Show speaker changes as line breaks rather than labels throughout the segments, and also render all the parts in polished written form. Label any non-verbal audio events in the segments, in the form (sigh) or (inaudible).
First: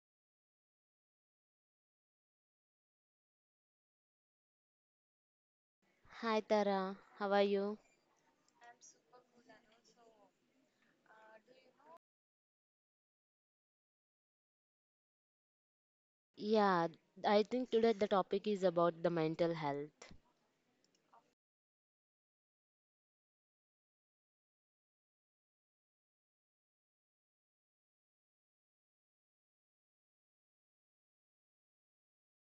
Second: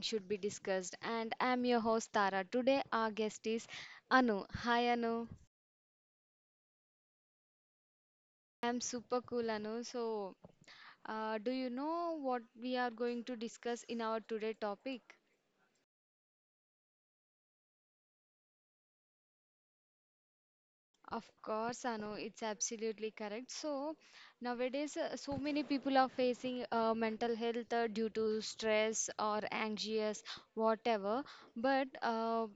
should be discussed. And I'm your host, Tara. Today, our guest is Anu. Hi, Anu.
Hi Tara, how are you?
I'm super cool, Anu. So, do you know what we are going to discuss in our today topic?
Yeah, I think today the topic is about the mental health.
Of course, Anu, it's absolutely correct. So, nowadays, so many people are facing mental health due to stress or anxious, whatever. But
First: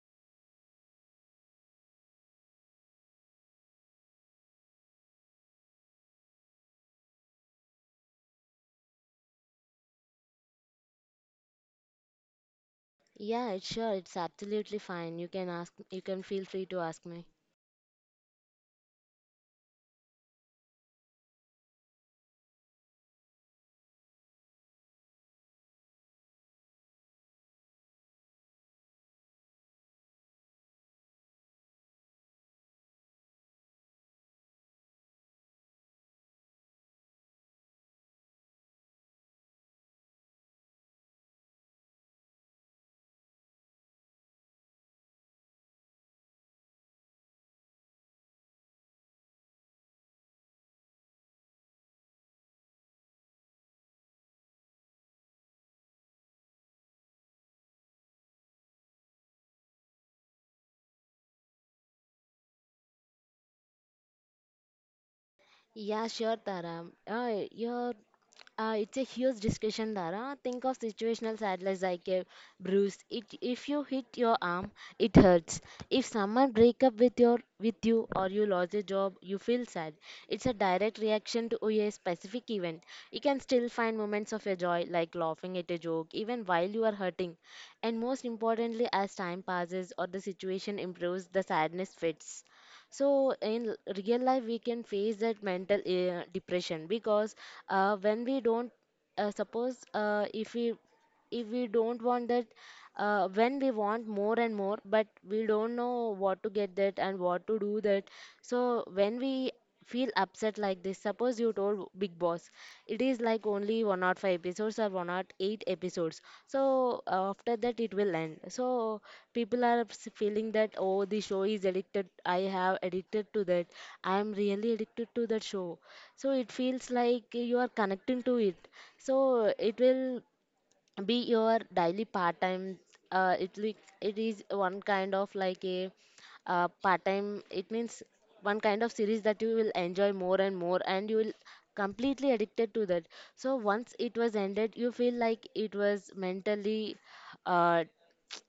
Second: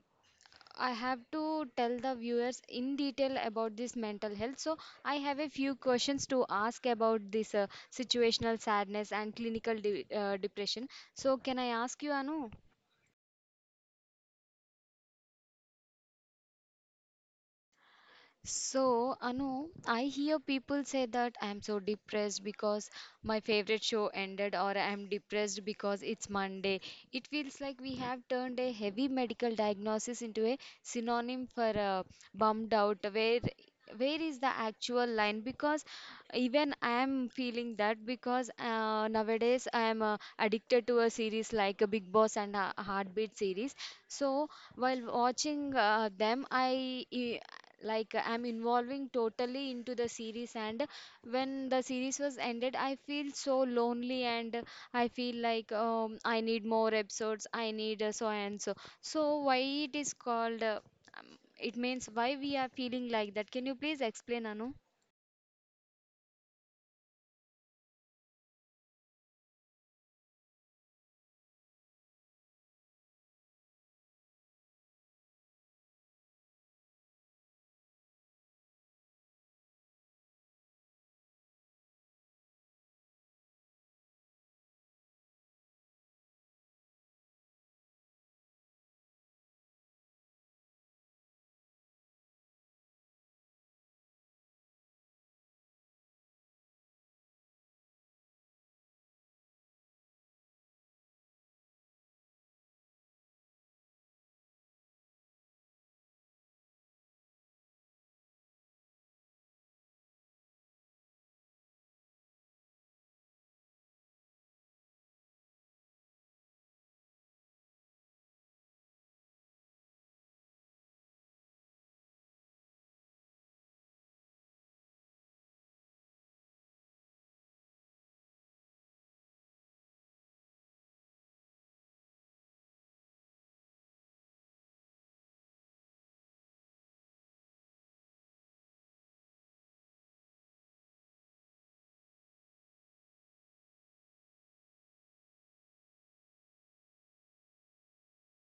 I have to tell the viewers in detail about this mental health. So, I have a few questions to ask about this situational sadness and clinical depression. So, can I ask you, Anu?
Yeah, it's sure, it's absolutely fine. You can ask, you can feel free to ask me.
So, Anu, I hear people say that I'm so depressed because my favorite show ended, or I'm depressed because it's Monday. It feels like we have turned a heavy medical diagnosis into a synonym for bummed out. Where is the actual line? Because even I'm feeling that because nowadays I'm addicted to a series like a Big Boss and a Heartbeat series. So while watching them, I e, like I'm involving totally into the series, and when the series was ended, I feel so lonely, and I feel like I need more episodes, I need so and so. So why it is called it means why we are feeling like that? Can you please explain, Anu?
Yeah, sure, Tara. Your it's a huge discussion, Dara. Think of situational sadness like a bruise. If you hit your arm, it hurts. If someone break up with you or you lost a job, you feel sad. It's a direct reaction to a specific event. You can still find moments of your joy, like laughing at a joke, even while you are hurting. And most importantly, as time passes or the situation improves, the sadness fades. So real life we can face that mental depression. Because when we don't, suppose, if we don't want that, when we want more and more, but we don't know what to get that and what to do that. So when we feel upset like this, suppose you told Big Boss, it is like only one or five episodes or one or eight episodes. So after that it will end. So people are feeling that, oh, the show is addicted, I have addicted to that. I am really addicted to that show. So it feels like you are connecting to it. So it will be your daily part time. It like it is one kind of like a part time. It means one kind of series that you will enjoy more and more, and you will completely addicted to that. So once it was ended, you feel like it was mentally, uh,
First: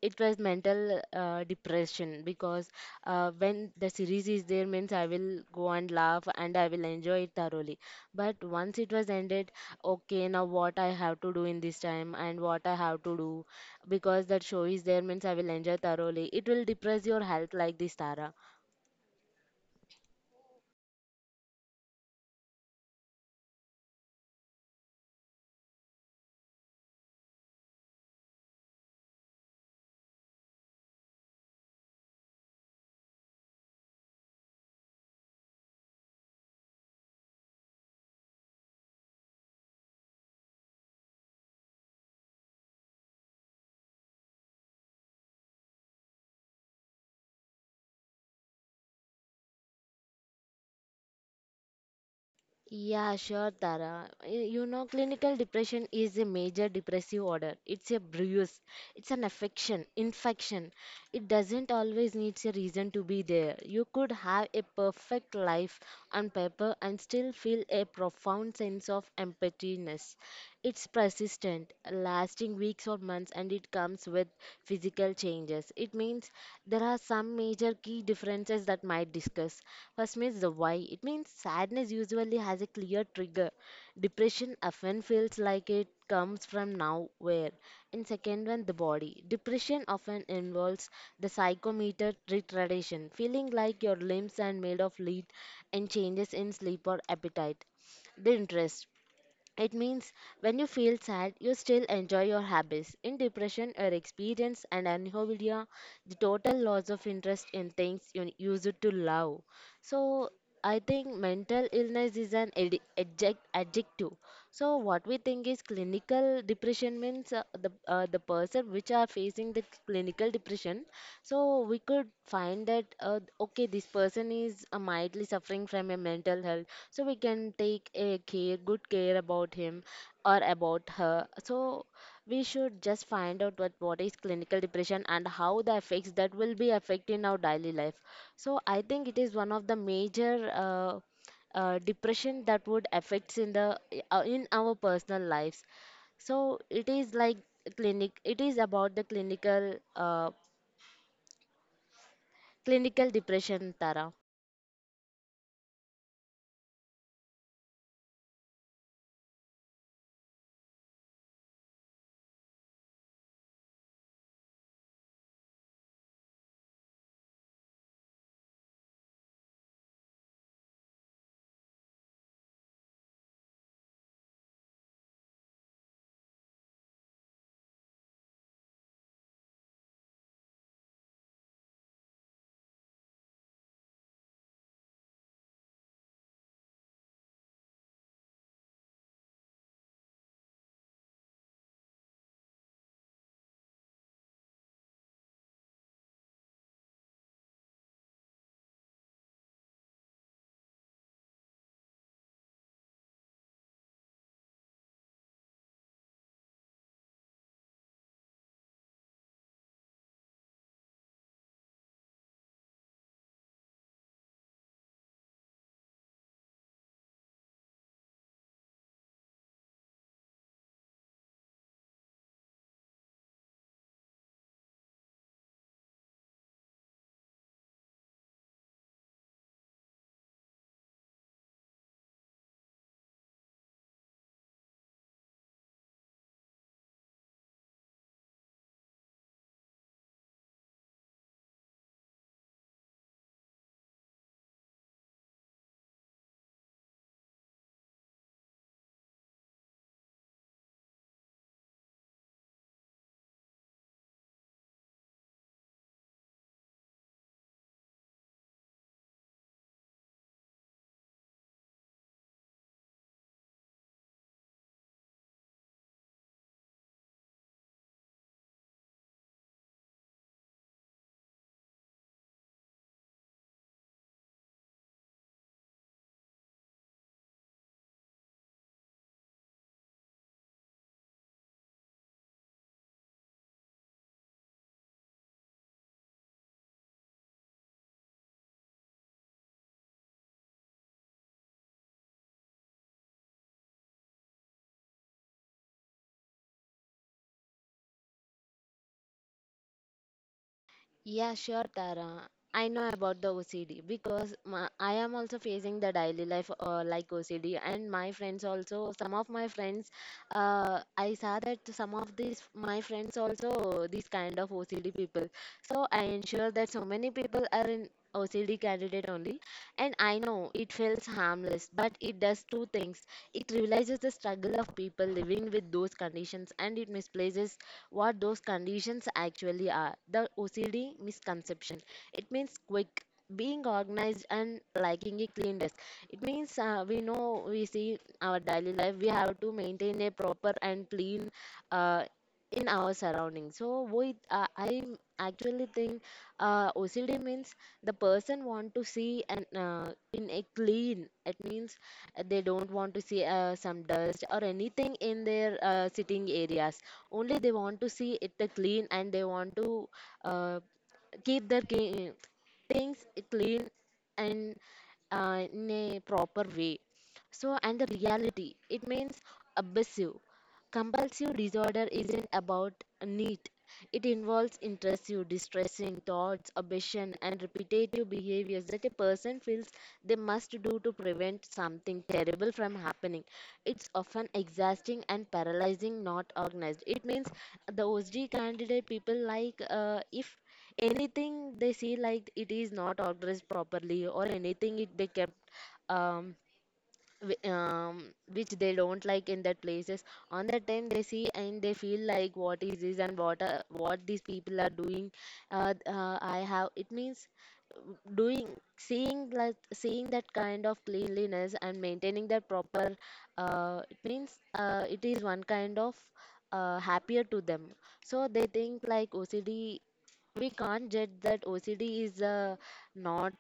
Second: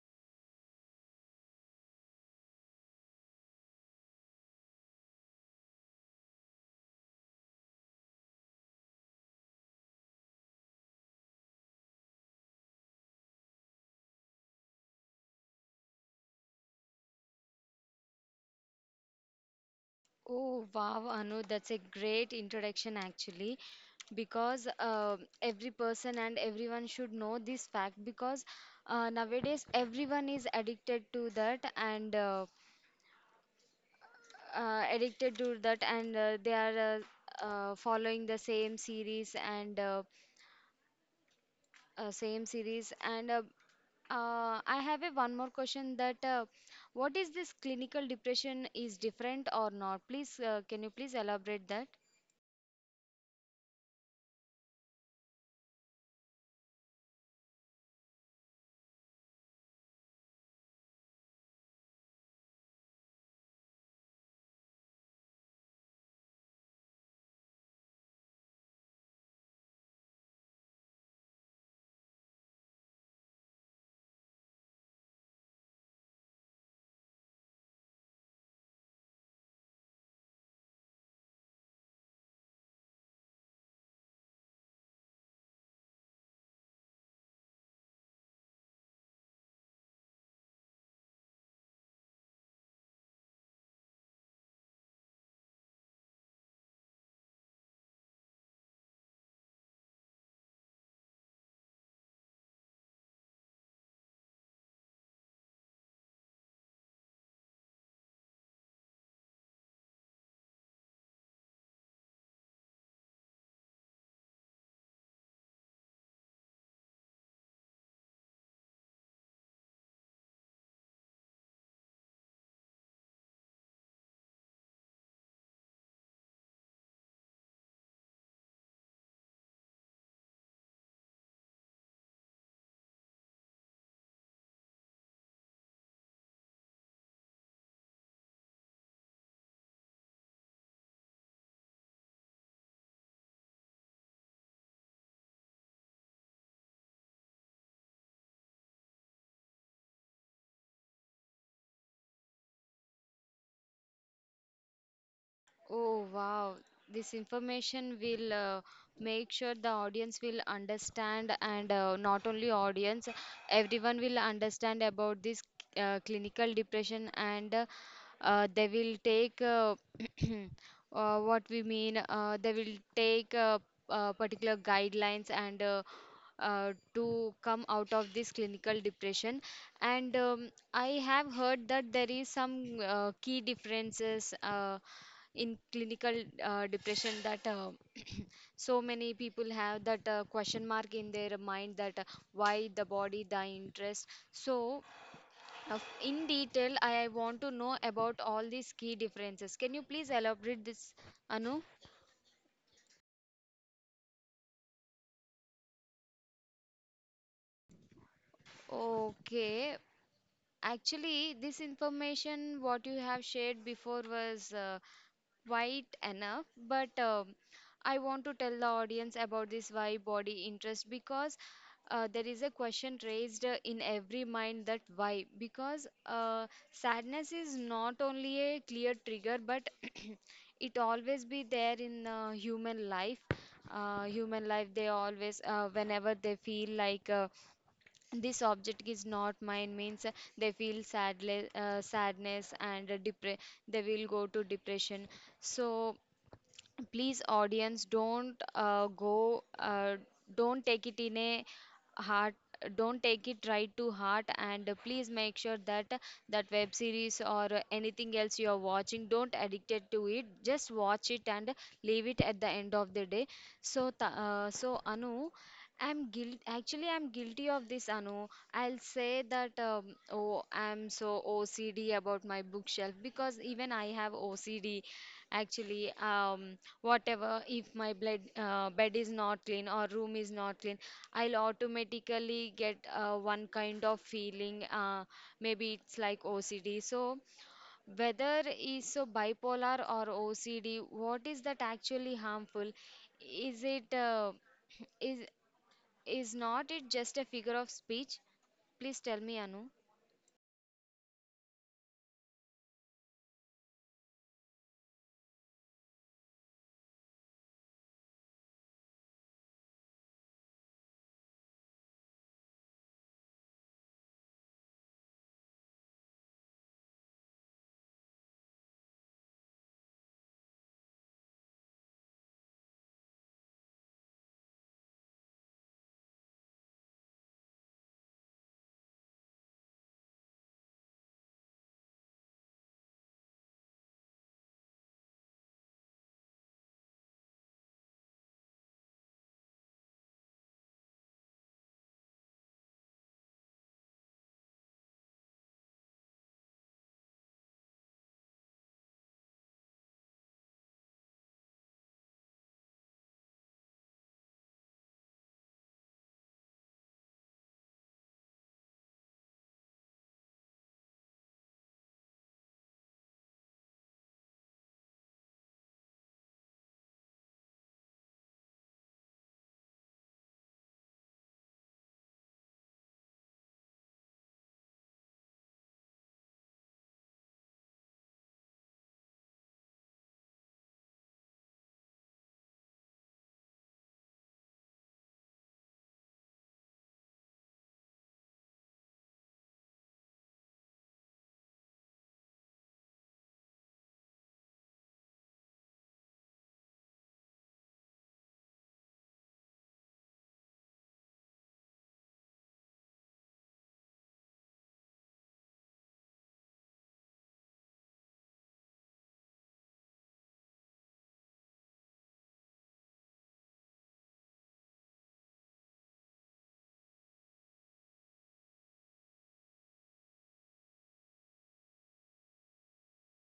it was mental depression. Because when the series is there means I will go and laugh and I will enjoy it thoroughly. But once it was ended, okay, now what I have to do in this time, and what I have to do, because that show is there means I will enjoy thoroughly. It will depress your health like this, Tara.
Oh wow, Anu, that's a great introduction, actually, because every person and everyone should know this fact, because nowadays everyone is addicted to that, and addicted to that, and they are following the same series and I have a one more question that what is this clinical depression is different or not? Please, can you please elaborate that?
Yeah, sure, Tara. You know, clinical depression is a major depressive order. It's a bruise. It's an affection, infection. It doesn't always needs a reason to be there. You could have a perfect life on paper and still feel a profound sense of emptiness. It's persistent, lasting weeks or months, and it comes with physical changes podcast. It means there are some major key differences that might discuss. First means the why. It means sadness usually has a clear trigger. Depression often feels like it comes from nowhere. And second one, the body. Depression often involves the psychometer retardation, feeling like your limbs are made of lead and changes in sleep or appetite, the interest. It means when you feel sad, you still enjoy your hobbies. In depression or experience and anhedonia, the total loss of interest in things you used to love. So I think mental illness is an adjective. So what we think is clinical depression means the person which are facing the clinical depression. So we could find that, okay, this person is mildly suffering from a mental health, so we can take a care, good care about him or about her. So we should just find out what is clinical depression and how the effects that will be affecting our daily life. So I think it is one of the major depression that would affects in the in our personal lives. So it is like clinic, it is about the clinical, clinical depression, Tara.
Oh wow, this information will make sure the audience will understand, and not only audience, everyone will understand about this clinical depression, and they will take (clears throat) what we mean, they will take particular guidelines, and to come out of this clinical depression. And I have heard that there is some key differences in clinical depression, that so many people have that question mark in their mind, that why the body the interest. So uh, in detail I want to know about all these key differences. Can you please elaborate this, Anu? Okay, actually this information what you have shared before was wide enough, but I want to tell the audience about this why body interest, because there is a question raised in every mind that why, because sadness is not only a clear trigger, but (clears throat) it always be there in human life. They always whenever they feel like this object is not mine means they feel sadness and they will go to depression. So please, audience, don't take it in a heart, don't take it right to heart, and please make sure that that web series or anything else you are watching, don't addicted to it, just watch it and leave it at the end of the day. So so, Anu, I'm guilt actually, I'm guilty of this, Anu. I'll say that oh, I'm so OCD about my bookshelf, because even I have OCD, actually. Whatever if my bed is not clean or room is not clean, I'll automatically get one kind of feeling. Maybe it's like OCD. So whether is so bipolar or OCD, what is that actually harmful? Is it (clears throat) is is not it just a figure of speech? Please tell me, Anu.
Yeah, sure, Tara. I know about the OCD because I am also facing the daily life like OCD, and my friends also. Some of my friends, I saw that some of these my friends also these kind of OCD people. So I ensure that so many people are in OCD candidate only, and I know it feels harmless, but it does two things. It realizes the struggle of people living with those conditions, and it misplaces what those conditions actually are. The OCD misconception. It means quick, being organized, and liking a clean desk. It means we know we see our daily life, we have to maintain a proper and clean uh, in our surroundings. So with I actually think OCD means the person want to see and in a clean. It means they don't want to see some dust or anything in their sitting areas only, they want to see it clean, and they want to uh, keep their things clean and in a proper way. So, and the reality, it means obsessive. Compulsive disorder isn't about need. It involves intrusive, distressing thoughts, obsession, and repetitive behaviors that a person feels they must do to prevent something terrible from happening. It's often exhausting and paralyzing, not organized. It means the OSD candidate people like, if anything they see like it is not organized properly, or anything it be kept, um, whi- um which they don't like in that places, on that time they see and they feel like, what is this and what these people are doing. I have, it means doing, seeing like seeing that kind of cleanliness and maintaining that proper, it means it is one kind of happier to them. So they think like OCD. We can't judge that OCD is not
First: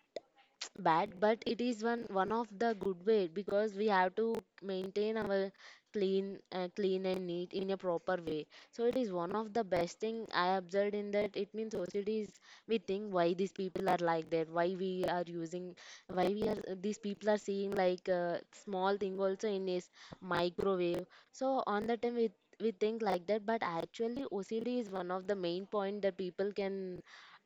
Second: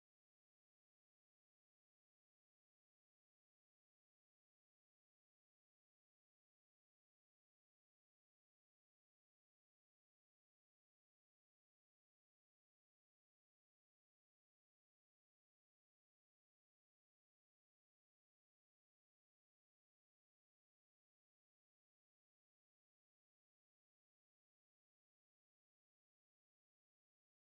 bad, but it is one of the good way, because we have to maintain our clean, clean and neat in a proper way. So it is one of the best thing I observed in that. It means society is, we think why these people are like that, why we are these people are seeing like small thing also in this microwave. So on the time we think like that, but actually OCD is one of the main point that people can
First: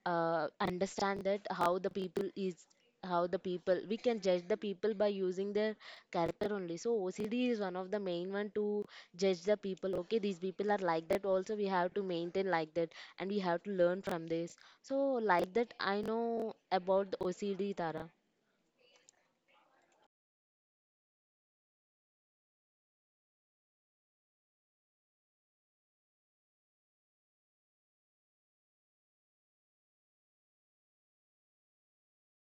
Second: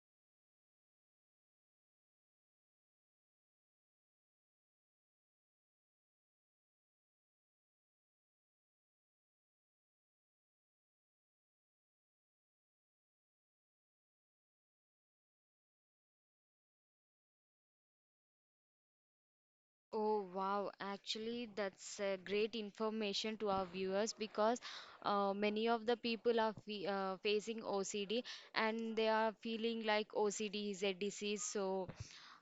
understand that how the people is, how the people we can judge the people by using their character only. So OCD is one of the main one to judge the people. Okay, these people are like that, also we have to maintain like that, and we have to learn from this. So like that, I know about the OCD, Tara.
Oh wow, actually that's great information to our viewers, because many of the people are facing OCD and they are feeling like OCD is a disease, so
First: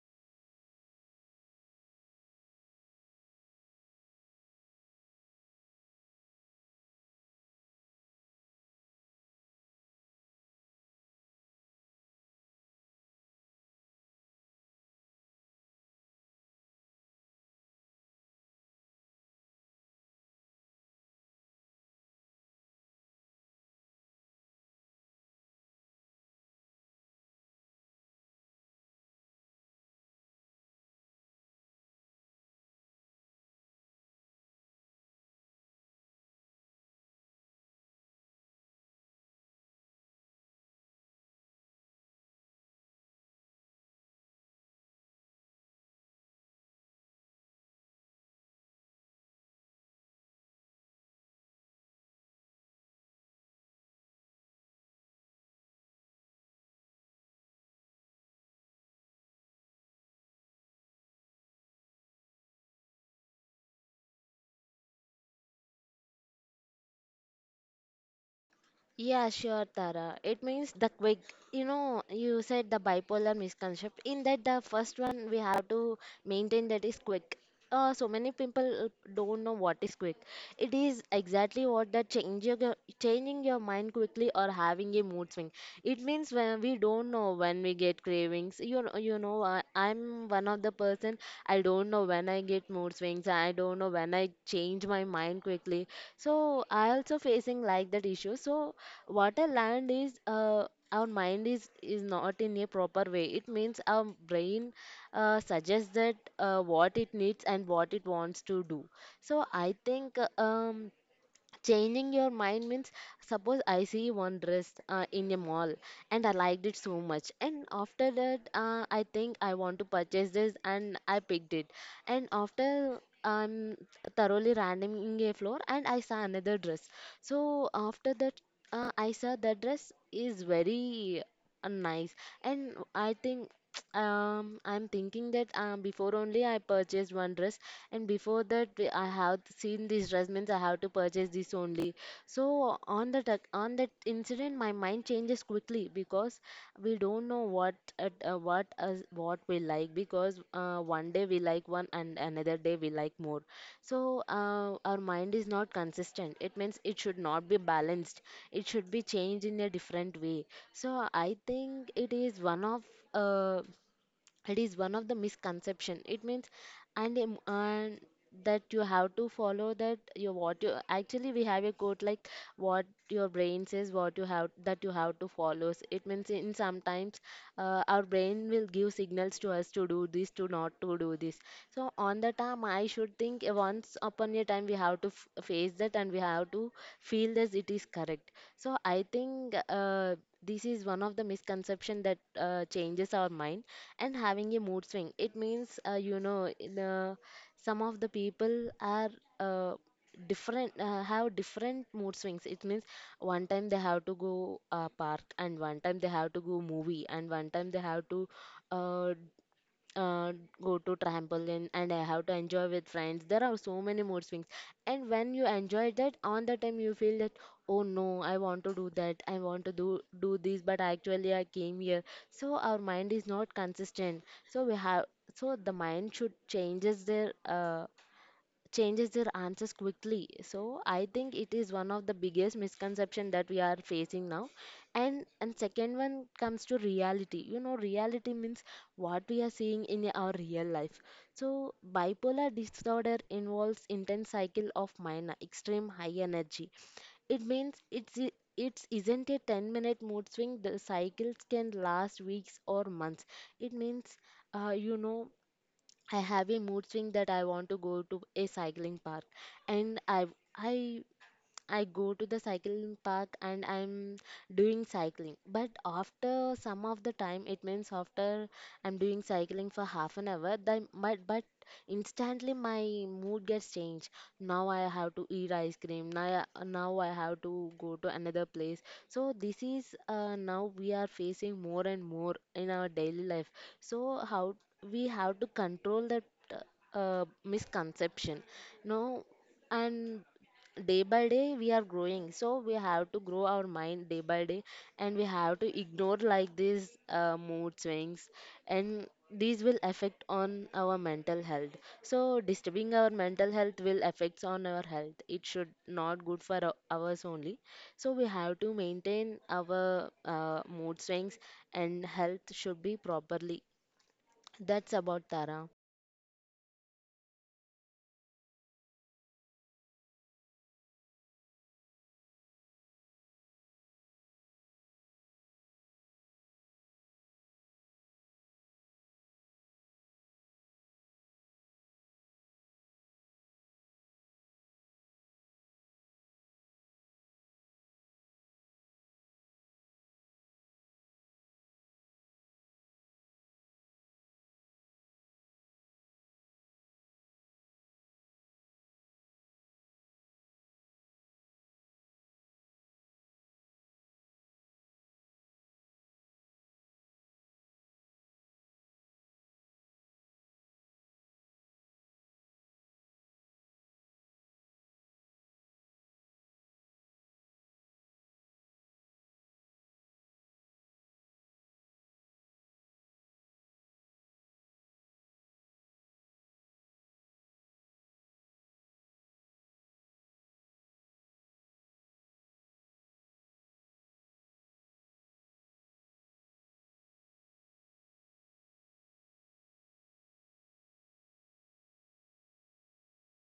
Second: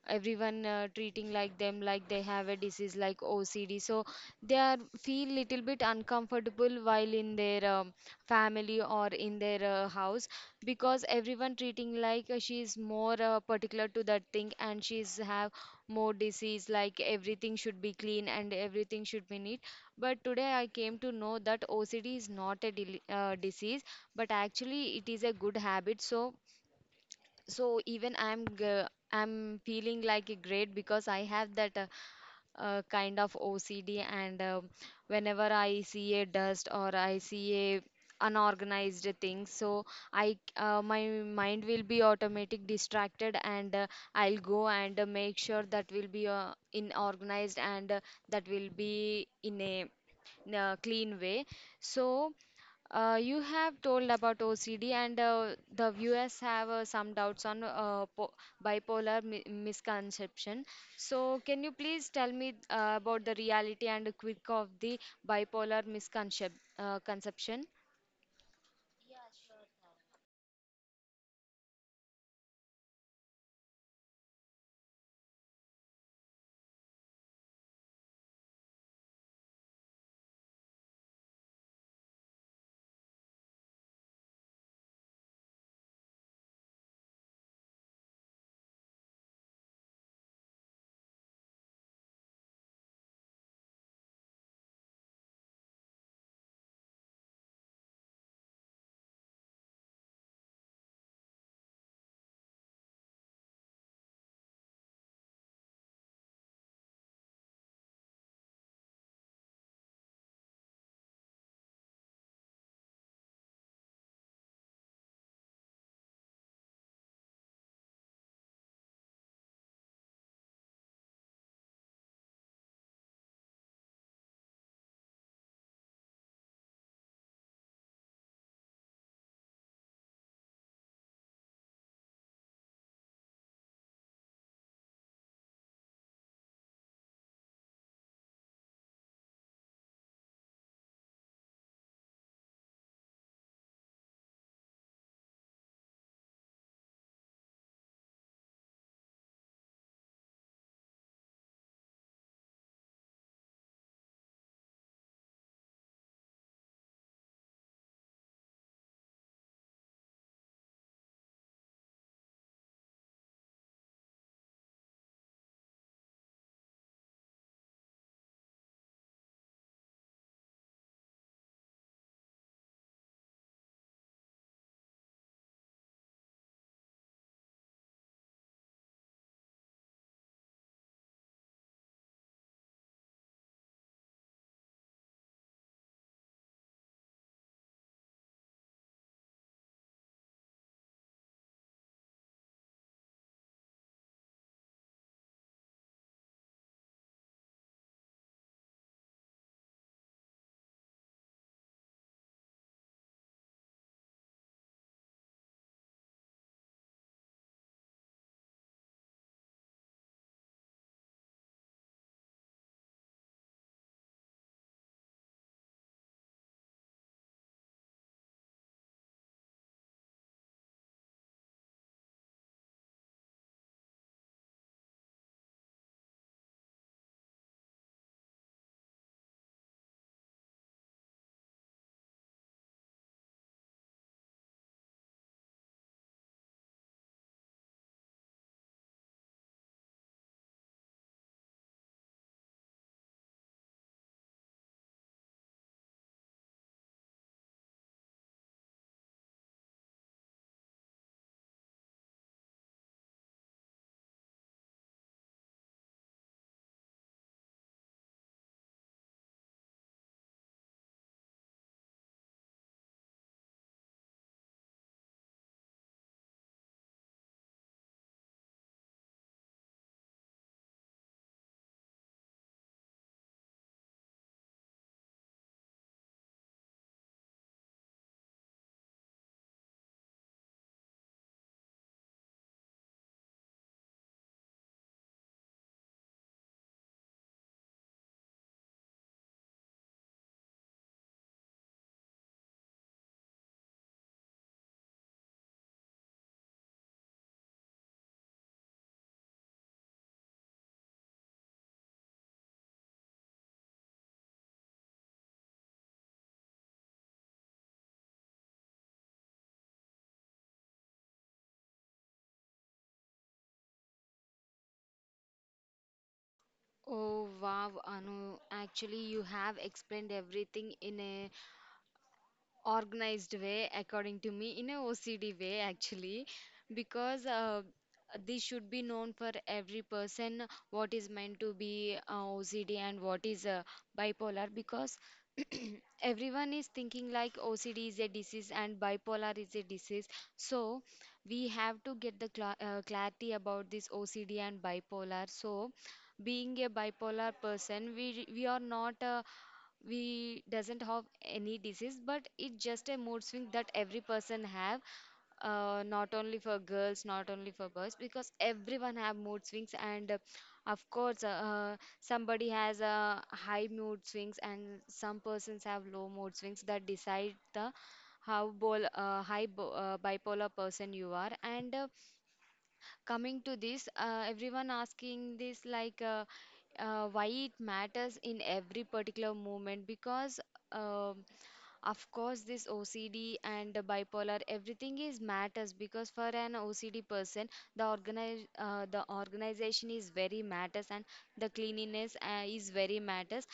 everyone treating like them like they have a disease like OCD, so they are feel little bit uncomfortable while in their family or in their house, because everyone treating like she is more particular to that thing and she's have more disease, like everything should be clean and everything should be neat. But today I came to know that OCD is not a disease, but actually it is a good habit. So so even I'm feeling like a great, because I have that kind of OCD. And whenever I see a dust or I see a unorganized thing, so I my mind will be automatic distracted, and I'll go and make sure that will be in organized, and that will be in a clean way. So, you have told about OCD, and the viewers have some doubts on po bipolar mi misconception. So, can you please tell me about the reality and quick of the bipolar misconception? Conception?
Yeah, sure, Tara. It means the quick, you know, you said the bipolar misconception. In that, the first one we have to maintain that is quick. So many people don't know what is quick. It is exactly what that changing your mind quickly or having a mood swing. It means when we don't know when we get cravings. You know, I'm one of the person. I don't know when I get mood swings. I don't know when I change my mind quickly. So I also facing like that issue. So what a land is, our mind is not in a proper way. It means our brain suggests that what it needs and what it wants to do. So I think, changing your mind means, suppose I see one dress in a mall, and I liked it so much, and after that I think I want to purchase this and I picked it. And after I'm thoroughly randoming a floor and I saw another dress. So after that I saw that dress is very nice, and I think, (tsk) I'm thinking that, before only I purchased one dress, and before that I have seen these dress means I have to purchase this only. So on that on that incident my mind changes quickly, because we don't know what at, what us what we like. Because one day we like one and another day we like more. So our mind is not consistent. It means it should not be balanced, it should be changed in a different way. So I think it is one of, uh, it is one of the misconception. It means, and that you have to follow that your, what you actually, we have a quote like, what your brain says, what you have, that you have to follow. It means in sometimes our brain will give signals to us, to do this, to not to do this. So on the time I should think, once upon a time we have to face that, and we have to feel that it is correct. So I think, this is one of the misconception that changes our mind and having a mood swing. It means, some of the people are uh, different, have different mood swings. It means one time they have to go park, and one time they have to go movie, and one time they have to uh, uh, go to trampoline and I have to enjoy with friends. There are so many mood swings, and when you enjoy that, on the time you feel that, oh no, I want to do that, I want to do this, but actually I came here. So our mind is not consistent. So we have so the mind should changes their answers quickly. So I think it is one of the biggest misconception that we are facing now. And second one comes to reality. Reality means what we are seeing in our real life. So bipolar disorder involves intense cycle of minor extreme high energy. It means it isn't a 10-minute mood swing. The cycles can last weeks or months. It means, uh, you know I have a mood swing that I want to go to a cycling park, and I I go to the cycling park, and I'm doing cycling. But after some of the time, it means after I'm doing cycling for half an hour, but instantly my mood gets changed. Now I have to eat ice cream. Now I have to go to another place. So this is Now we are facing more and more in our daily life. So how we have to control that misconception. No. And day by day we are growing, so we have to grow our mind day by day, and we have to ignore like these mood swings, and these will affect on our mental health. So disturbing our mental health will affects on our health. It should not good for ours only. So we have to maintain our mood swings, and health should be properly. That's about, Tara.
Oh wow, Anu, actually you have explained everything in a organized way, according to me in a OCD way actually, because this should be known for every person, what is meant to be OCD, and what is bipolar, because (clears throat) everyone is thinking like OCD is a disease and bipolar is a disease. So we have to get the clarity about this OCD and bipolar. So being a bipolar person, we are not we doesn't have any disease, but it's just a mood swing that every person have, not only for girls, not only for boys, because everyone have mood swings, and of course somebody has a high mood swings and some persons have low mood swings that decide the how bipolar person you are. And coming to this, everyone asking this like why it matters in every particular moment, because um of course this OCD and the bipolar everything is matters, because for an OCD person the organize the organization is very matters, and the cleanliness is very matters.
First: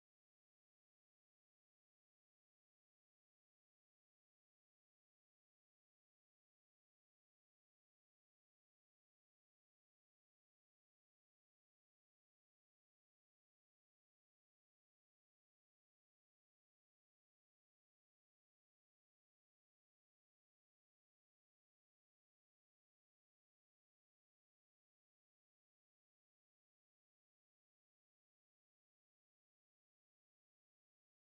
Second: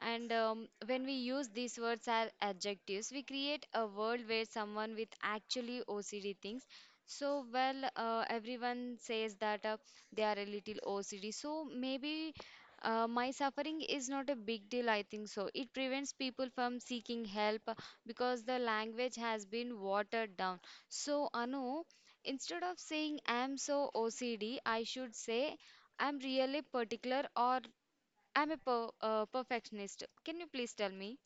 And when we use these words as adjectives, we create a world where someone with actually OCD thinks so, well, everyone says that they are a little OCD. So, maybe my suffering is not a big deal, I think so. It prevents people from seeking help, because the language has been watered down. So, Anu, instead of saying I'm so OCD, I should say I'm really particular, or I'm a perfectionist. Can you please tell me?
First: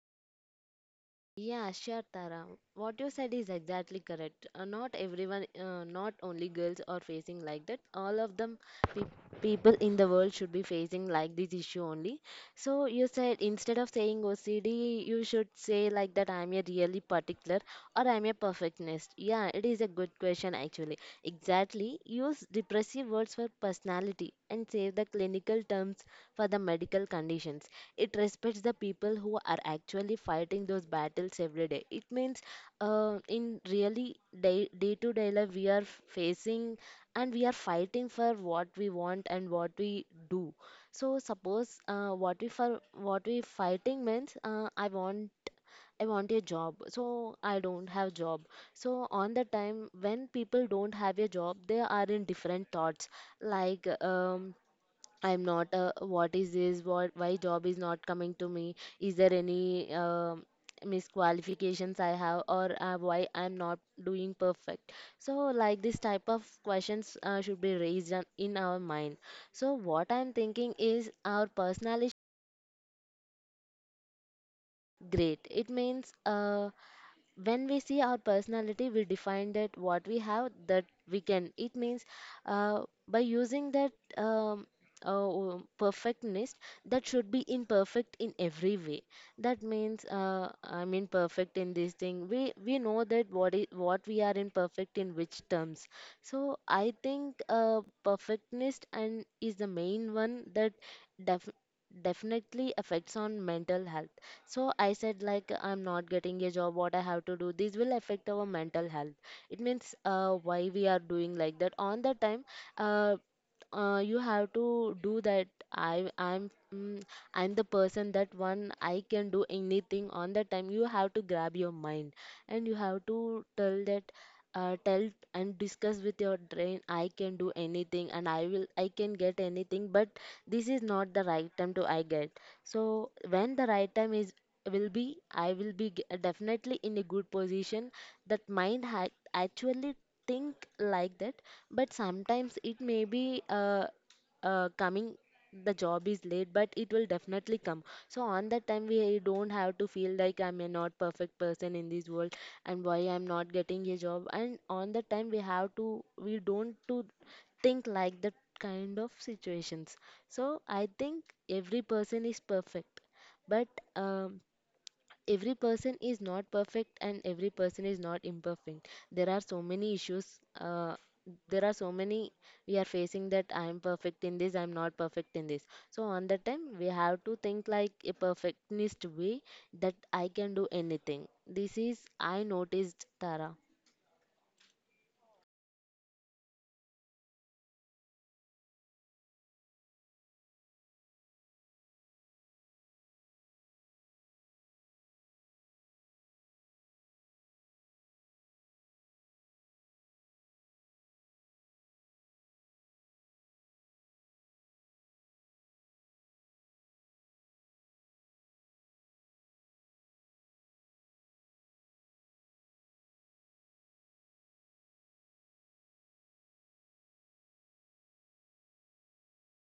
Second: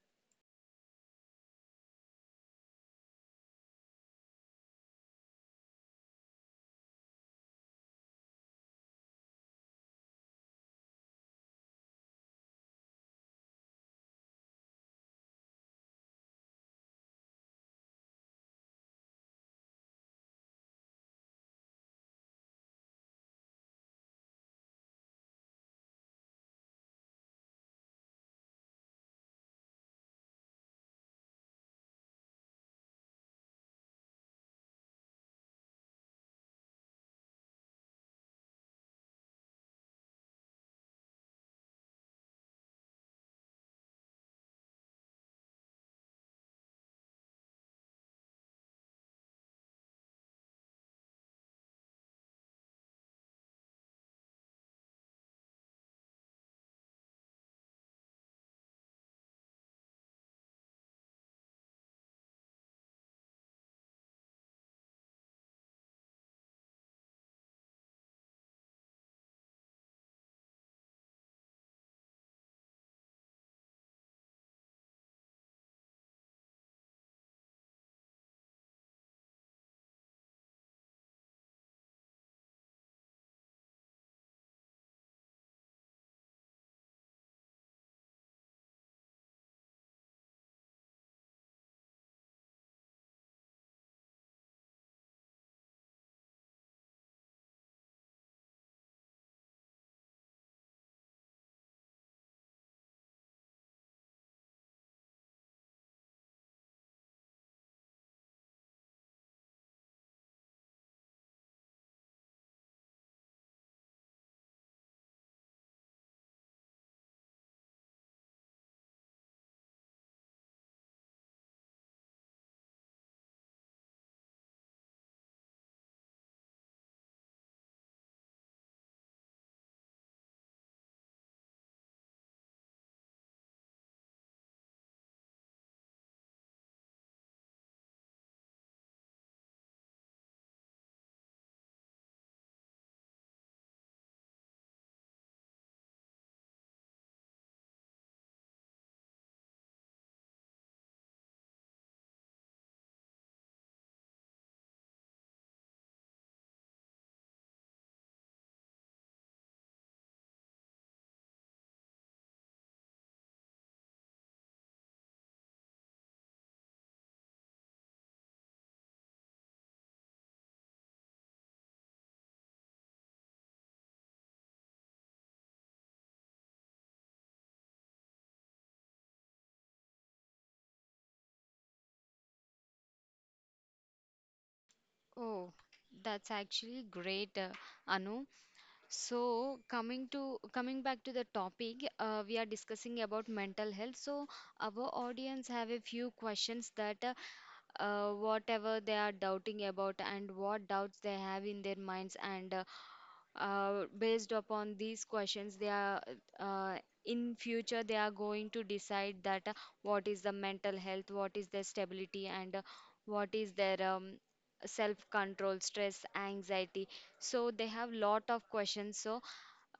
Yeah, sure, Tara. What you said is exactly correct. Not everyone, not only girls are facing like that. All of them, pe- people in the world should be facing like this issue only. So you said instead of saying OCD, you should say like that I'm a really particular or I'm a perfectionist. Yeah, it is a good question actually. Exactly. Use depressive words for personality and save the clinical terms for the medical conditions. It respects the people who are actually fighting those battles every day. It means, in really day to day life we are facing, and we are fighting for what we want and what we do. So suppose, what we, for what we fighting means, I want a job, so I don't have job. So on the time when people don't have a job, they are in different thoughts. Like, I'm not, what is this, what, why job is not coming to me? Is there any misqualifications I have, or why I'm not doing perfect? So like this type of questions should be raised in our mind. So what I'm thinking is our personality great. It means, when we see our personality we define that what we have, that we can. It means, uh, by using that, um, perfectness, that should be imperfect in every way. That means, I am imperfect in this thing. We know that what is what we are imperfect in which terms. So I think perfectness and is the main one that def- definitely affects on mental health. So I said like I'm not getting a job, what I have to do. This will affect our mental health. It means, why we are doing like that. On the time, uh, you have to do that. I i'm mm, i'm the person that one, I can do anything. On the time you have to grab your mind and you have to tell that, tell and discuss with your brain, I can do anything and I can get anything, but this is not the right time to I get. So when the right time is will be, I will be definitely in a good position. That mind actually think like that. But sometimes it may be coming. The job is late but it will definitely come. So on that time we don't have to feel like I'm a not perfect person in this world, and why I'm not getting a job. And on that time we don't to think like that kind of situations. So I think every person is perfect. But, um, every person is not perfect and every person is not imperfect. There are so many issues, uh, there are so many. We are facing that I am perfect in this, I am not perfect in this. So on that time we have to think like a perfectionist way, that I can do anything. This is I noticed, Tara.
Oh, that's actually great, Anu. So coming back to the topic, we are discussing about mental health. So our audience have a few questions that whatever they are doubting about and what doubts they have in their minds, and based upon these questions, they are uh, in future they are going to decide that what is the mental health, what is their stability, and what is their self control, stress, anxiety. So they have lot of questions. So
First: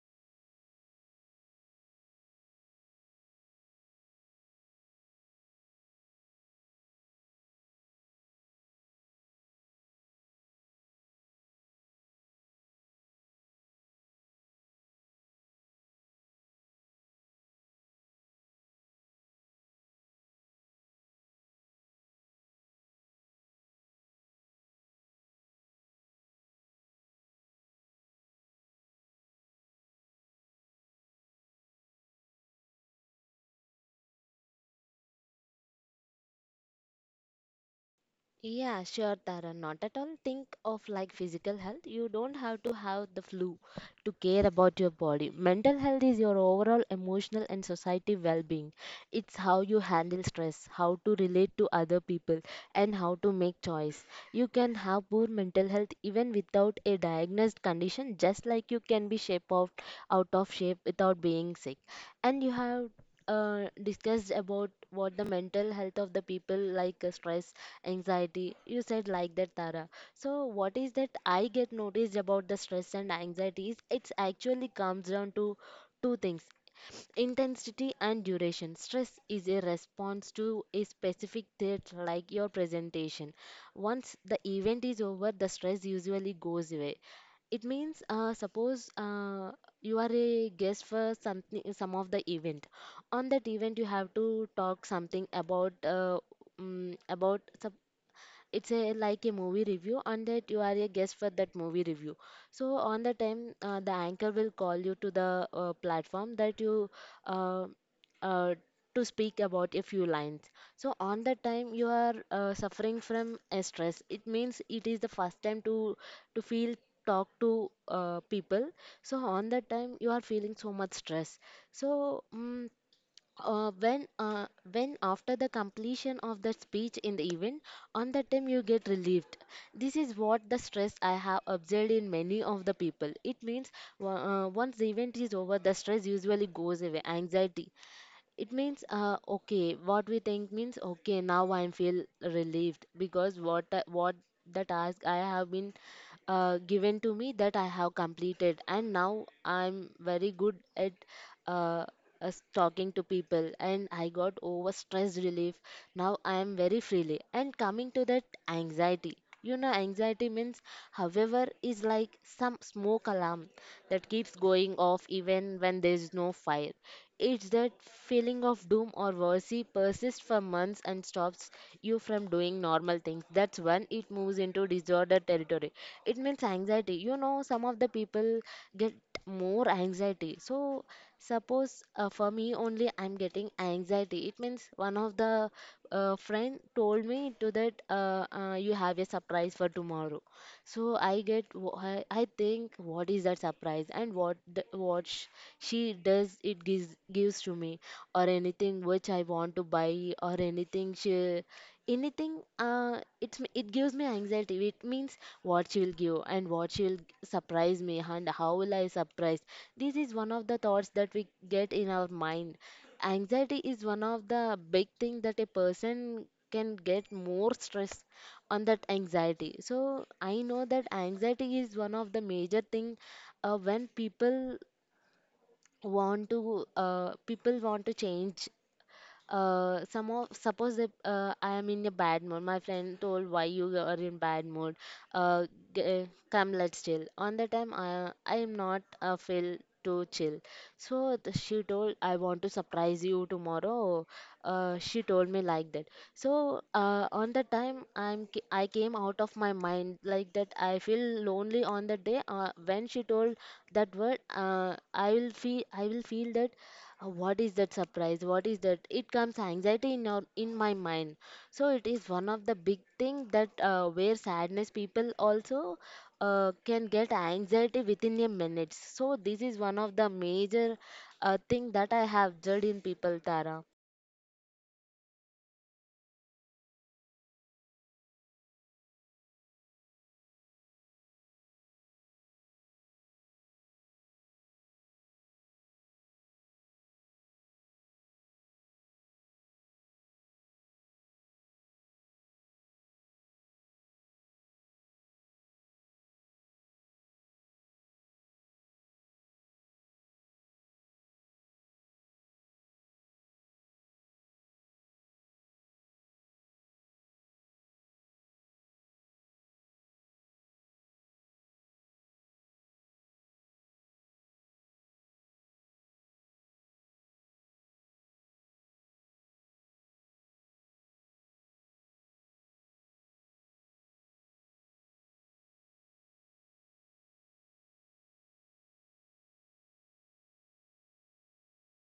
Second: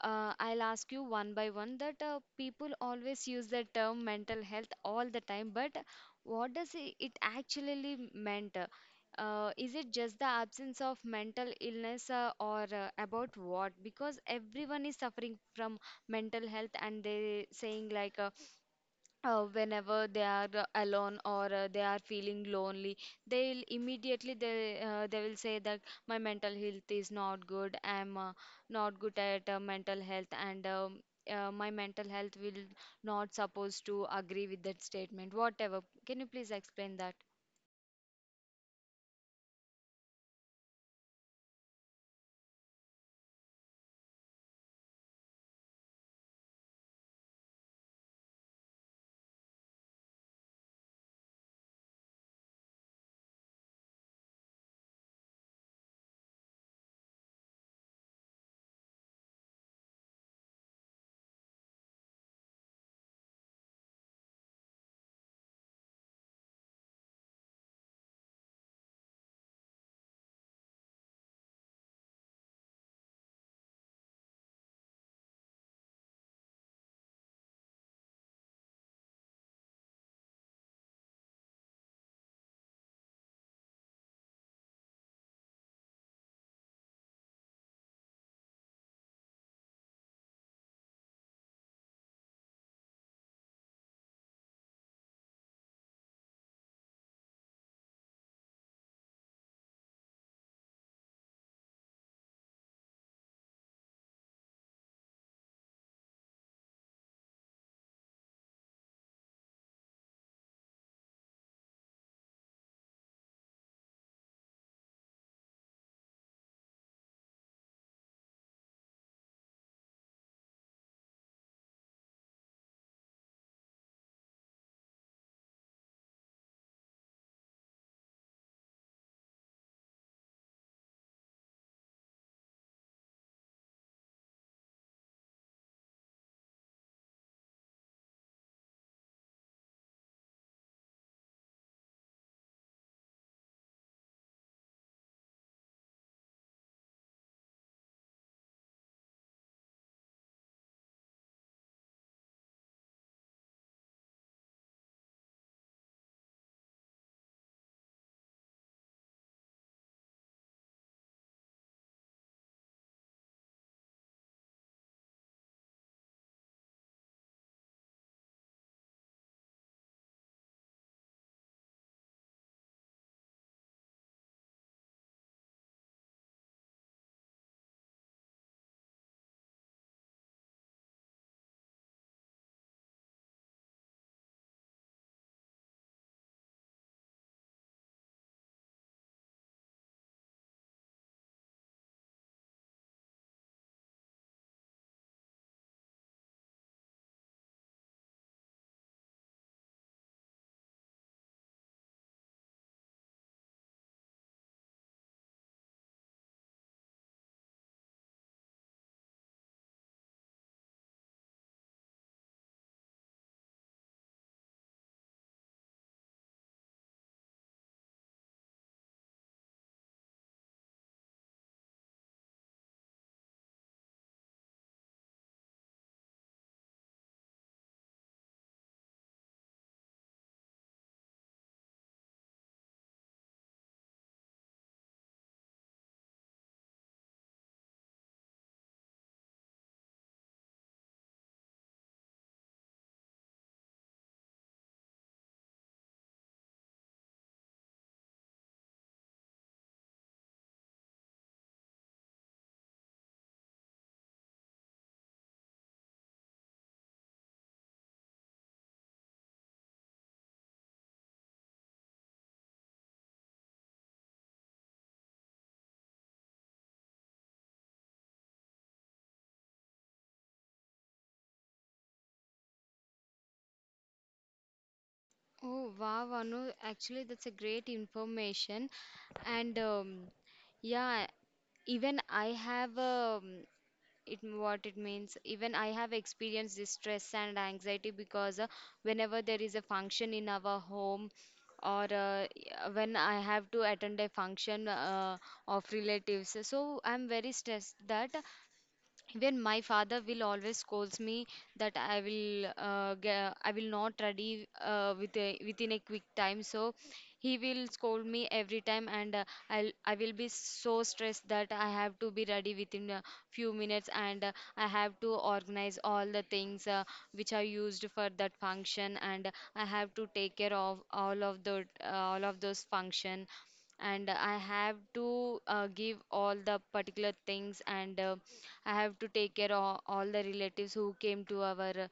I'll ask you one by one, that people always use the term mental health all the time, but what does it actually mean? Is it just the absence of mental illness, or about what? Because everyone is suffering from mental health, and they saying like whenever they are alone, or they are feeling lonely, they'll immediately they will say that my mental health is not good, I'm not good at mental health. And my mental health will not supposed to agree with that statement, whatever. Can you please explain that?
Yeah, sure, Tara. Not at all. Think of like physical health. You don't have to have the flu to care about your body. Mental health is your overall emotional and society well being. It's how you handle stress, how to relate to other people, and how to make choice. You can have poor mental health even without a diagnosed condition, just like you can be out of shape without being sick. And you have discussed about what the mental health of the people like stress, anxiety. You said like that, Tara. So what is that I get noticed about the stress and anxiety is it's actually comes down to two things, intensity and duration. Stress is a response to a specific threat like your presentation. Once the event is over, the stress usually goes away. It means, suppose, you are a guest for something, some of the event. On that event you have to talk something about, um, about sup- it's a like a movie review, and that you are a guest for that movie review. So on the time the anchor will call you to the platform, that you, uh, uh, to speak about a few lines. So on that time you are suffering from a stress. It means it is the first time to feel talk to people. So on that time you are feeling so much stress. so mm uh, when uh, when after the completion of the speech in the event, on that time you get relieved. This is what the stress I have observed in many of the people. It means, once the event is over the stress usually goes away. Anxiety. It means, okay, what we think means, okay, now I feel relieved because what the task I have been given to me that I have completed, and now I'm very good at uh, us talking to people, and I got over stress relief. Now I am very freely. And coming to that anxiety, anxiety means, however, is like some smoke alarm that keeps going off even when there is no fire. It's that feeling of doom or worry persists for months and stops you from doing normal things. That's when it moves into disorder territory. It means anxiety. Some of the people get more anxiety. So, suppose for me only, I'm getting anxiety. It means one of the friend told me to that you have a surprise for tomorrow. So I get wh- I think what is that surprise and what the, she does, it gives to me or anything which I want to buy or anything she, anything, it gives me anxiety. It means what she will give and what she will surprise me and how will I surprise. This is one of the thoughts that we get in our mind. Anxiety is one of the big thing that a person can get more stress on that anxiety. So I know that anxiety is one of the major thing when people want to, change some of, suppose that, I am in a bad mood. My friend told why you are in bad mood. Uh, Come, let's chill. On the time I am not feel to chill. So she told, I want to surprise you tomorrow. She told me like that. So on the time I came out of my mind like that. I feel lonely on the day when she told that word. I will feel that, what is that surprise, what is that, it comes anxiety in in my mind. So it is one of the big thing that where sadness people also can get anxiety within a minute. So this is one of the major thing that I have judged in people, Tara.
Oh, wow, Anu. Actually, that's a great information. And yeah, even I have. It what it means, even I have experienced this stress and anxiety, because whenever there is a function in our home, or when I have to attend a function of relatives, so I'm very stressed that even my father will always scolds me that I will I will not ready within a quick time. So he will scold me every time. And I'll I will be so stressed that I have to be ready within a few minutes, and I have to organize all the things which are used for that function, and I have to take care of all of the all of those function, and I have to give all the particular things, and I have to take care of all the relatives who came to our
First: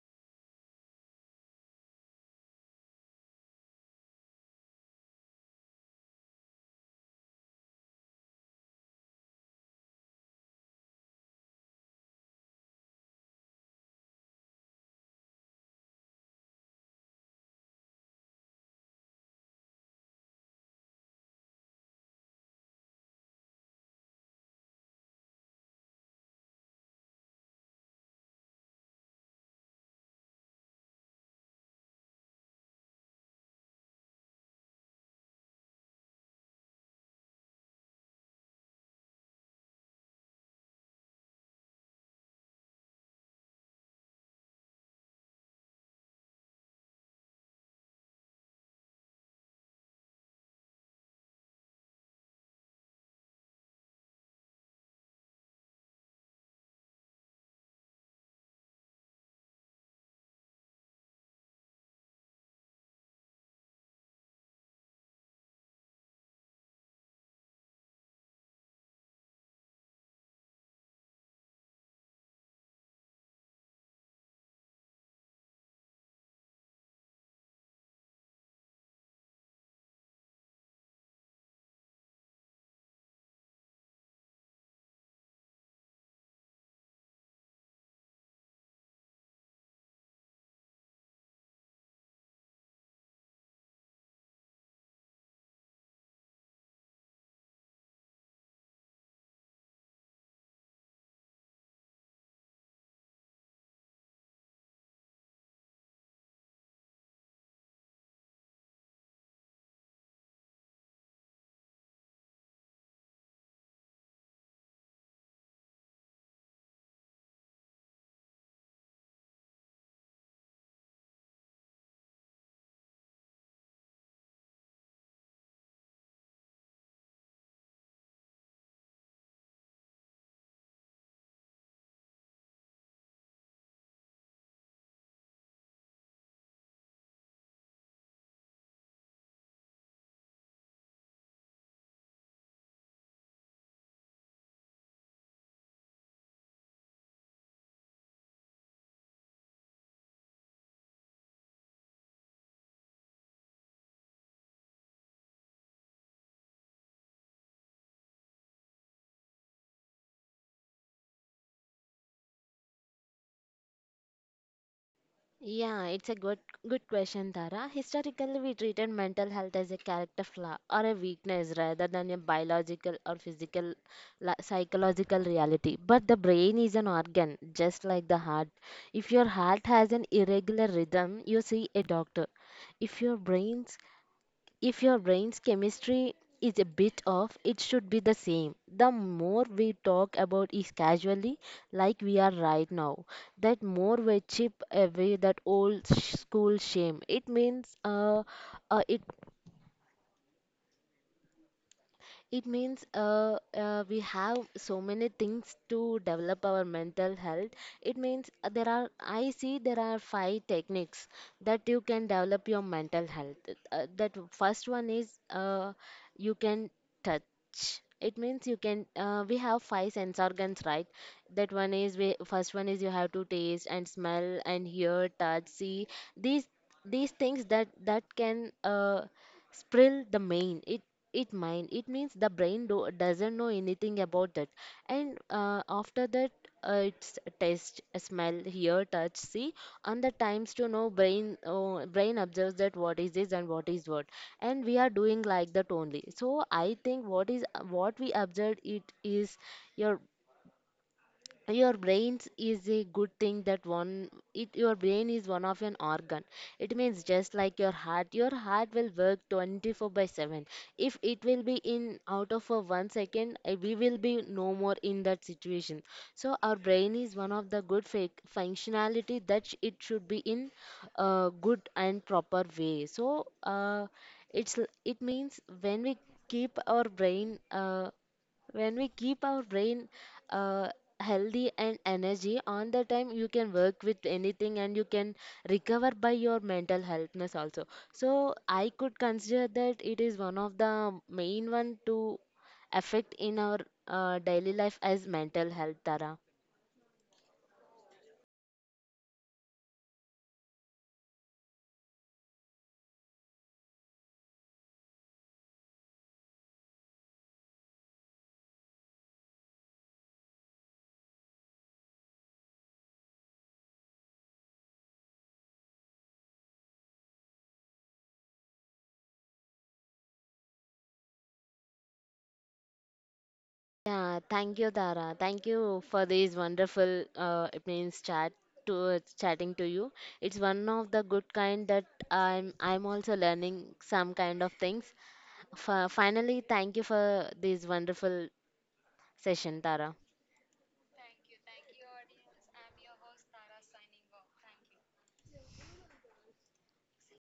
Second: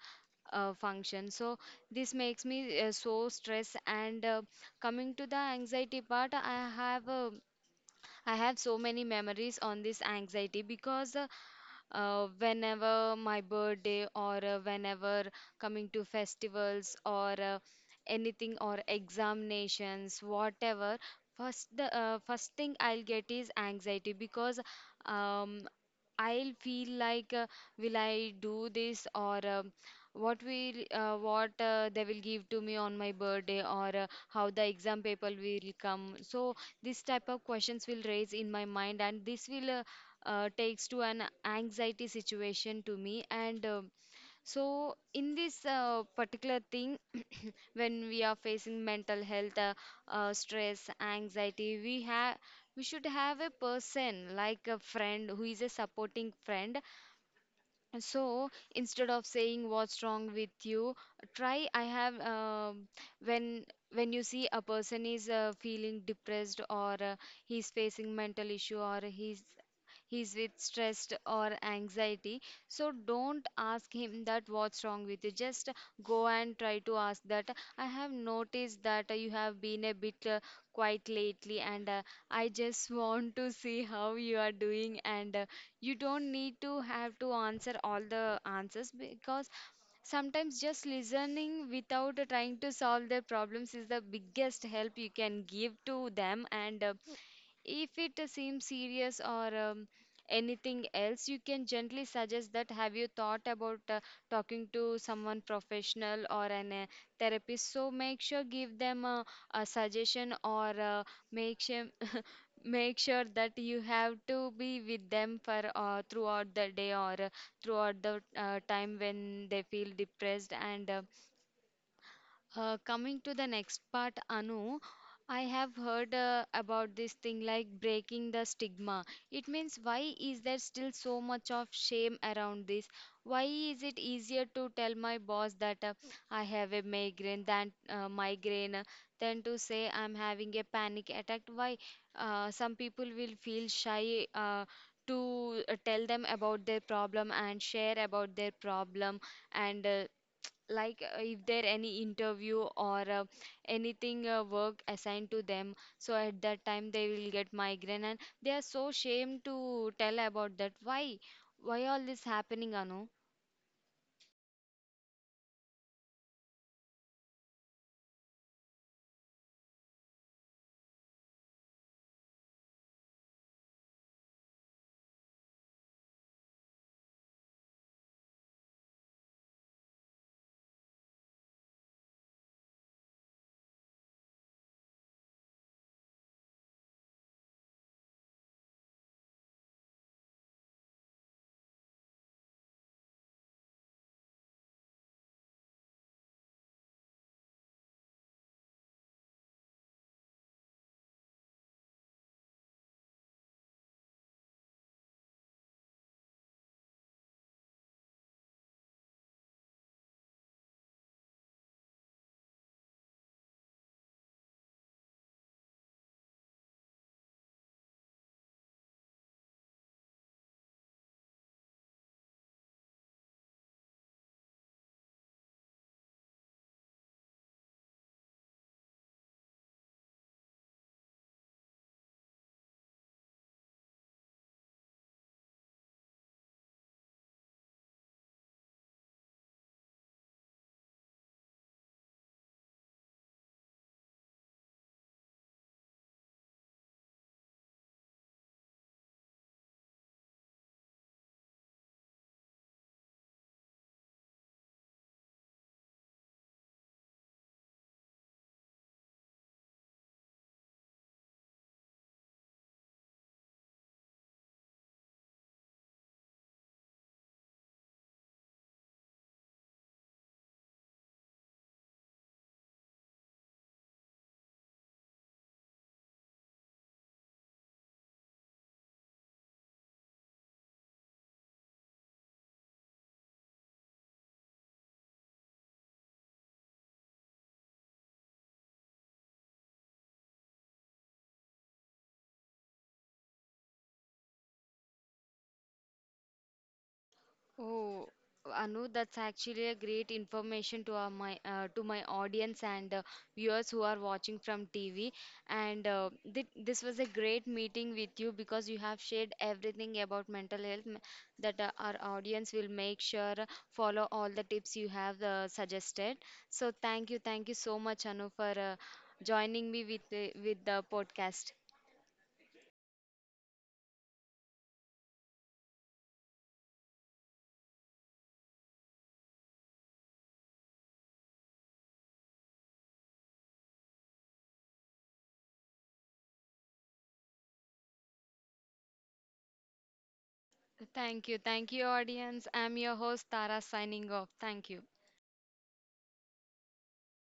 function. So this makes me so stressed. And Coming to the anxiety part, I have so many memories on this anxiety because whenever my birthday or whenever coming to festivals or anything or examinations, whatever. First, the first thing I'll get is anxiety because um, I'll feel like will I do this, or what will what they will give to me on my birthday, or how the exam paper will come. So this type of questions will raise in my mind, and this will takes to an anxiety situation to me. And So in this particular thing, when we are facing mental health, stress, anxiety, we should have a person like a friend who is a supporting friend. So instead of saying, "What's wrong with you?", try I have when you see a person is feeling depressed, or he's facing mental issue, or he's with stress or anxiety, so don't ask him that, "What's wrong with you?" Just go and try to ask that, "I have noticed that you have been a bit quiet lately, and I just (laughs) want to see how you are doing, and you don't need to have to answer all the answers, because sometimes just listening without trying to solve their problems is the biggest help you can give to them." And if it seems serious, or anything else, you can gently suggest that, "Have you thought about talking to someone professional or an therapist?" So make sure give them a suggestion, or make sure make sure that you have to be with them for throughout the day, or throughout the time when they feel depressed. And Coming to the next part, Anu, I have heard about this thing like breaking the stigma. It means, why is there still so much of shame around this? Why is it easier to tell my boss that I have a migraine than to say I'm having a panic attack? Why some people will feel shy to tell them about their problem and share about their problem, and if there any interview, or anything work assigned to them, so at that time they will get migraine and they are so ashamed to tell about that. Why all this happening, Anu?
Yeah, it's a good question, Tara. Historically, we treated mental health as a character flaw or a weakness rather than a biological or physical, psychological reality. But the brain is an organ, just like the heart. If your heart has an irregular rhythm, you see a doctor. If your brain's chemistry is a bit off, it should be the same. The more we talk about it casually, like we are right now, that more we chip away that old school shame. Uh, it It means we have so many things to develop our mental health. It means, there are, I see there are five techniques that you can develop your mental health. That first one is you can touch. It means you can, we have five sense organs, right? That one is, first one is you have to taste and smell and hear, touch, see. These these things that can Sprill the main. It Mind. It means the brain doesn't know anything about that. And after that, it's taste, smell, hear, touch, see, and the times to know brain, brain observes that what is this and what is what. And we are doing like that only. So I think what we observed, it is your your brains is a good thing that one, it your brain is one of an organ. It means just like your heart will work 24/7. If it will be in out of a 1 second, we will be no more in that situation. So our brain is one of the good functionality that it should be in a good and proper way. So, it means when we keep our brain, when we keep our brain uh, healthy and energy. On the time you can work with anything and you can recover by your mental healthness also. So I could consider that it is one of the main one to affect in our daily life as mental health, Tara.
Oh, Anu, that's actually a great information to our, my to my audience and viewers who are watching from TV. And this was a great meeting with you because you have shared everything about mental health that our audience will make sure follow all the tips you have suggested. So thank you so much, Anu, for joining me with the podcast.
Yeah, thank you, Tara. Thank you for this wonderful, it means, chatting to you. It's one of the good kind that I'm also learning some kind of things. Finally, thank you for this wonderful session, Tara.
Thank you, audience. I'm your host Tara signing off. Thank you.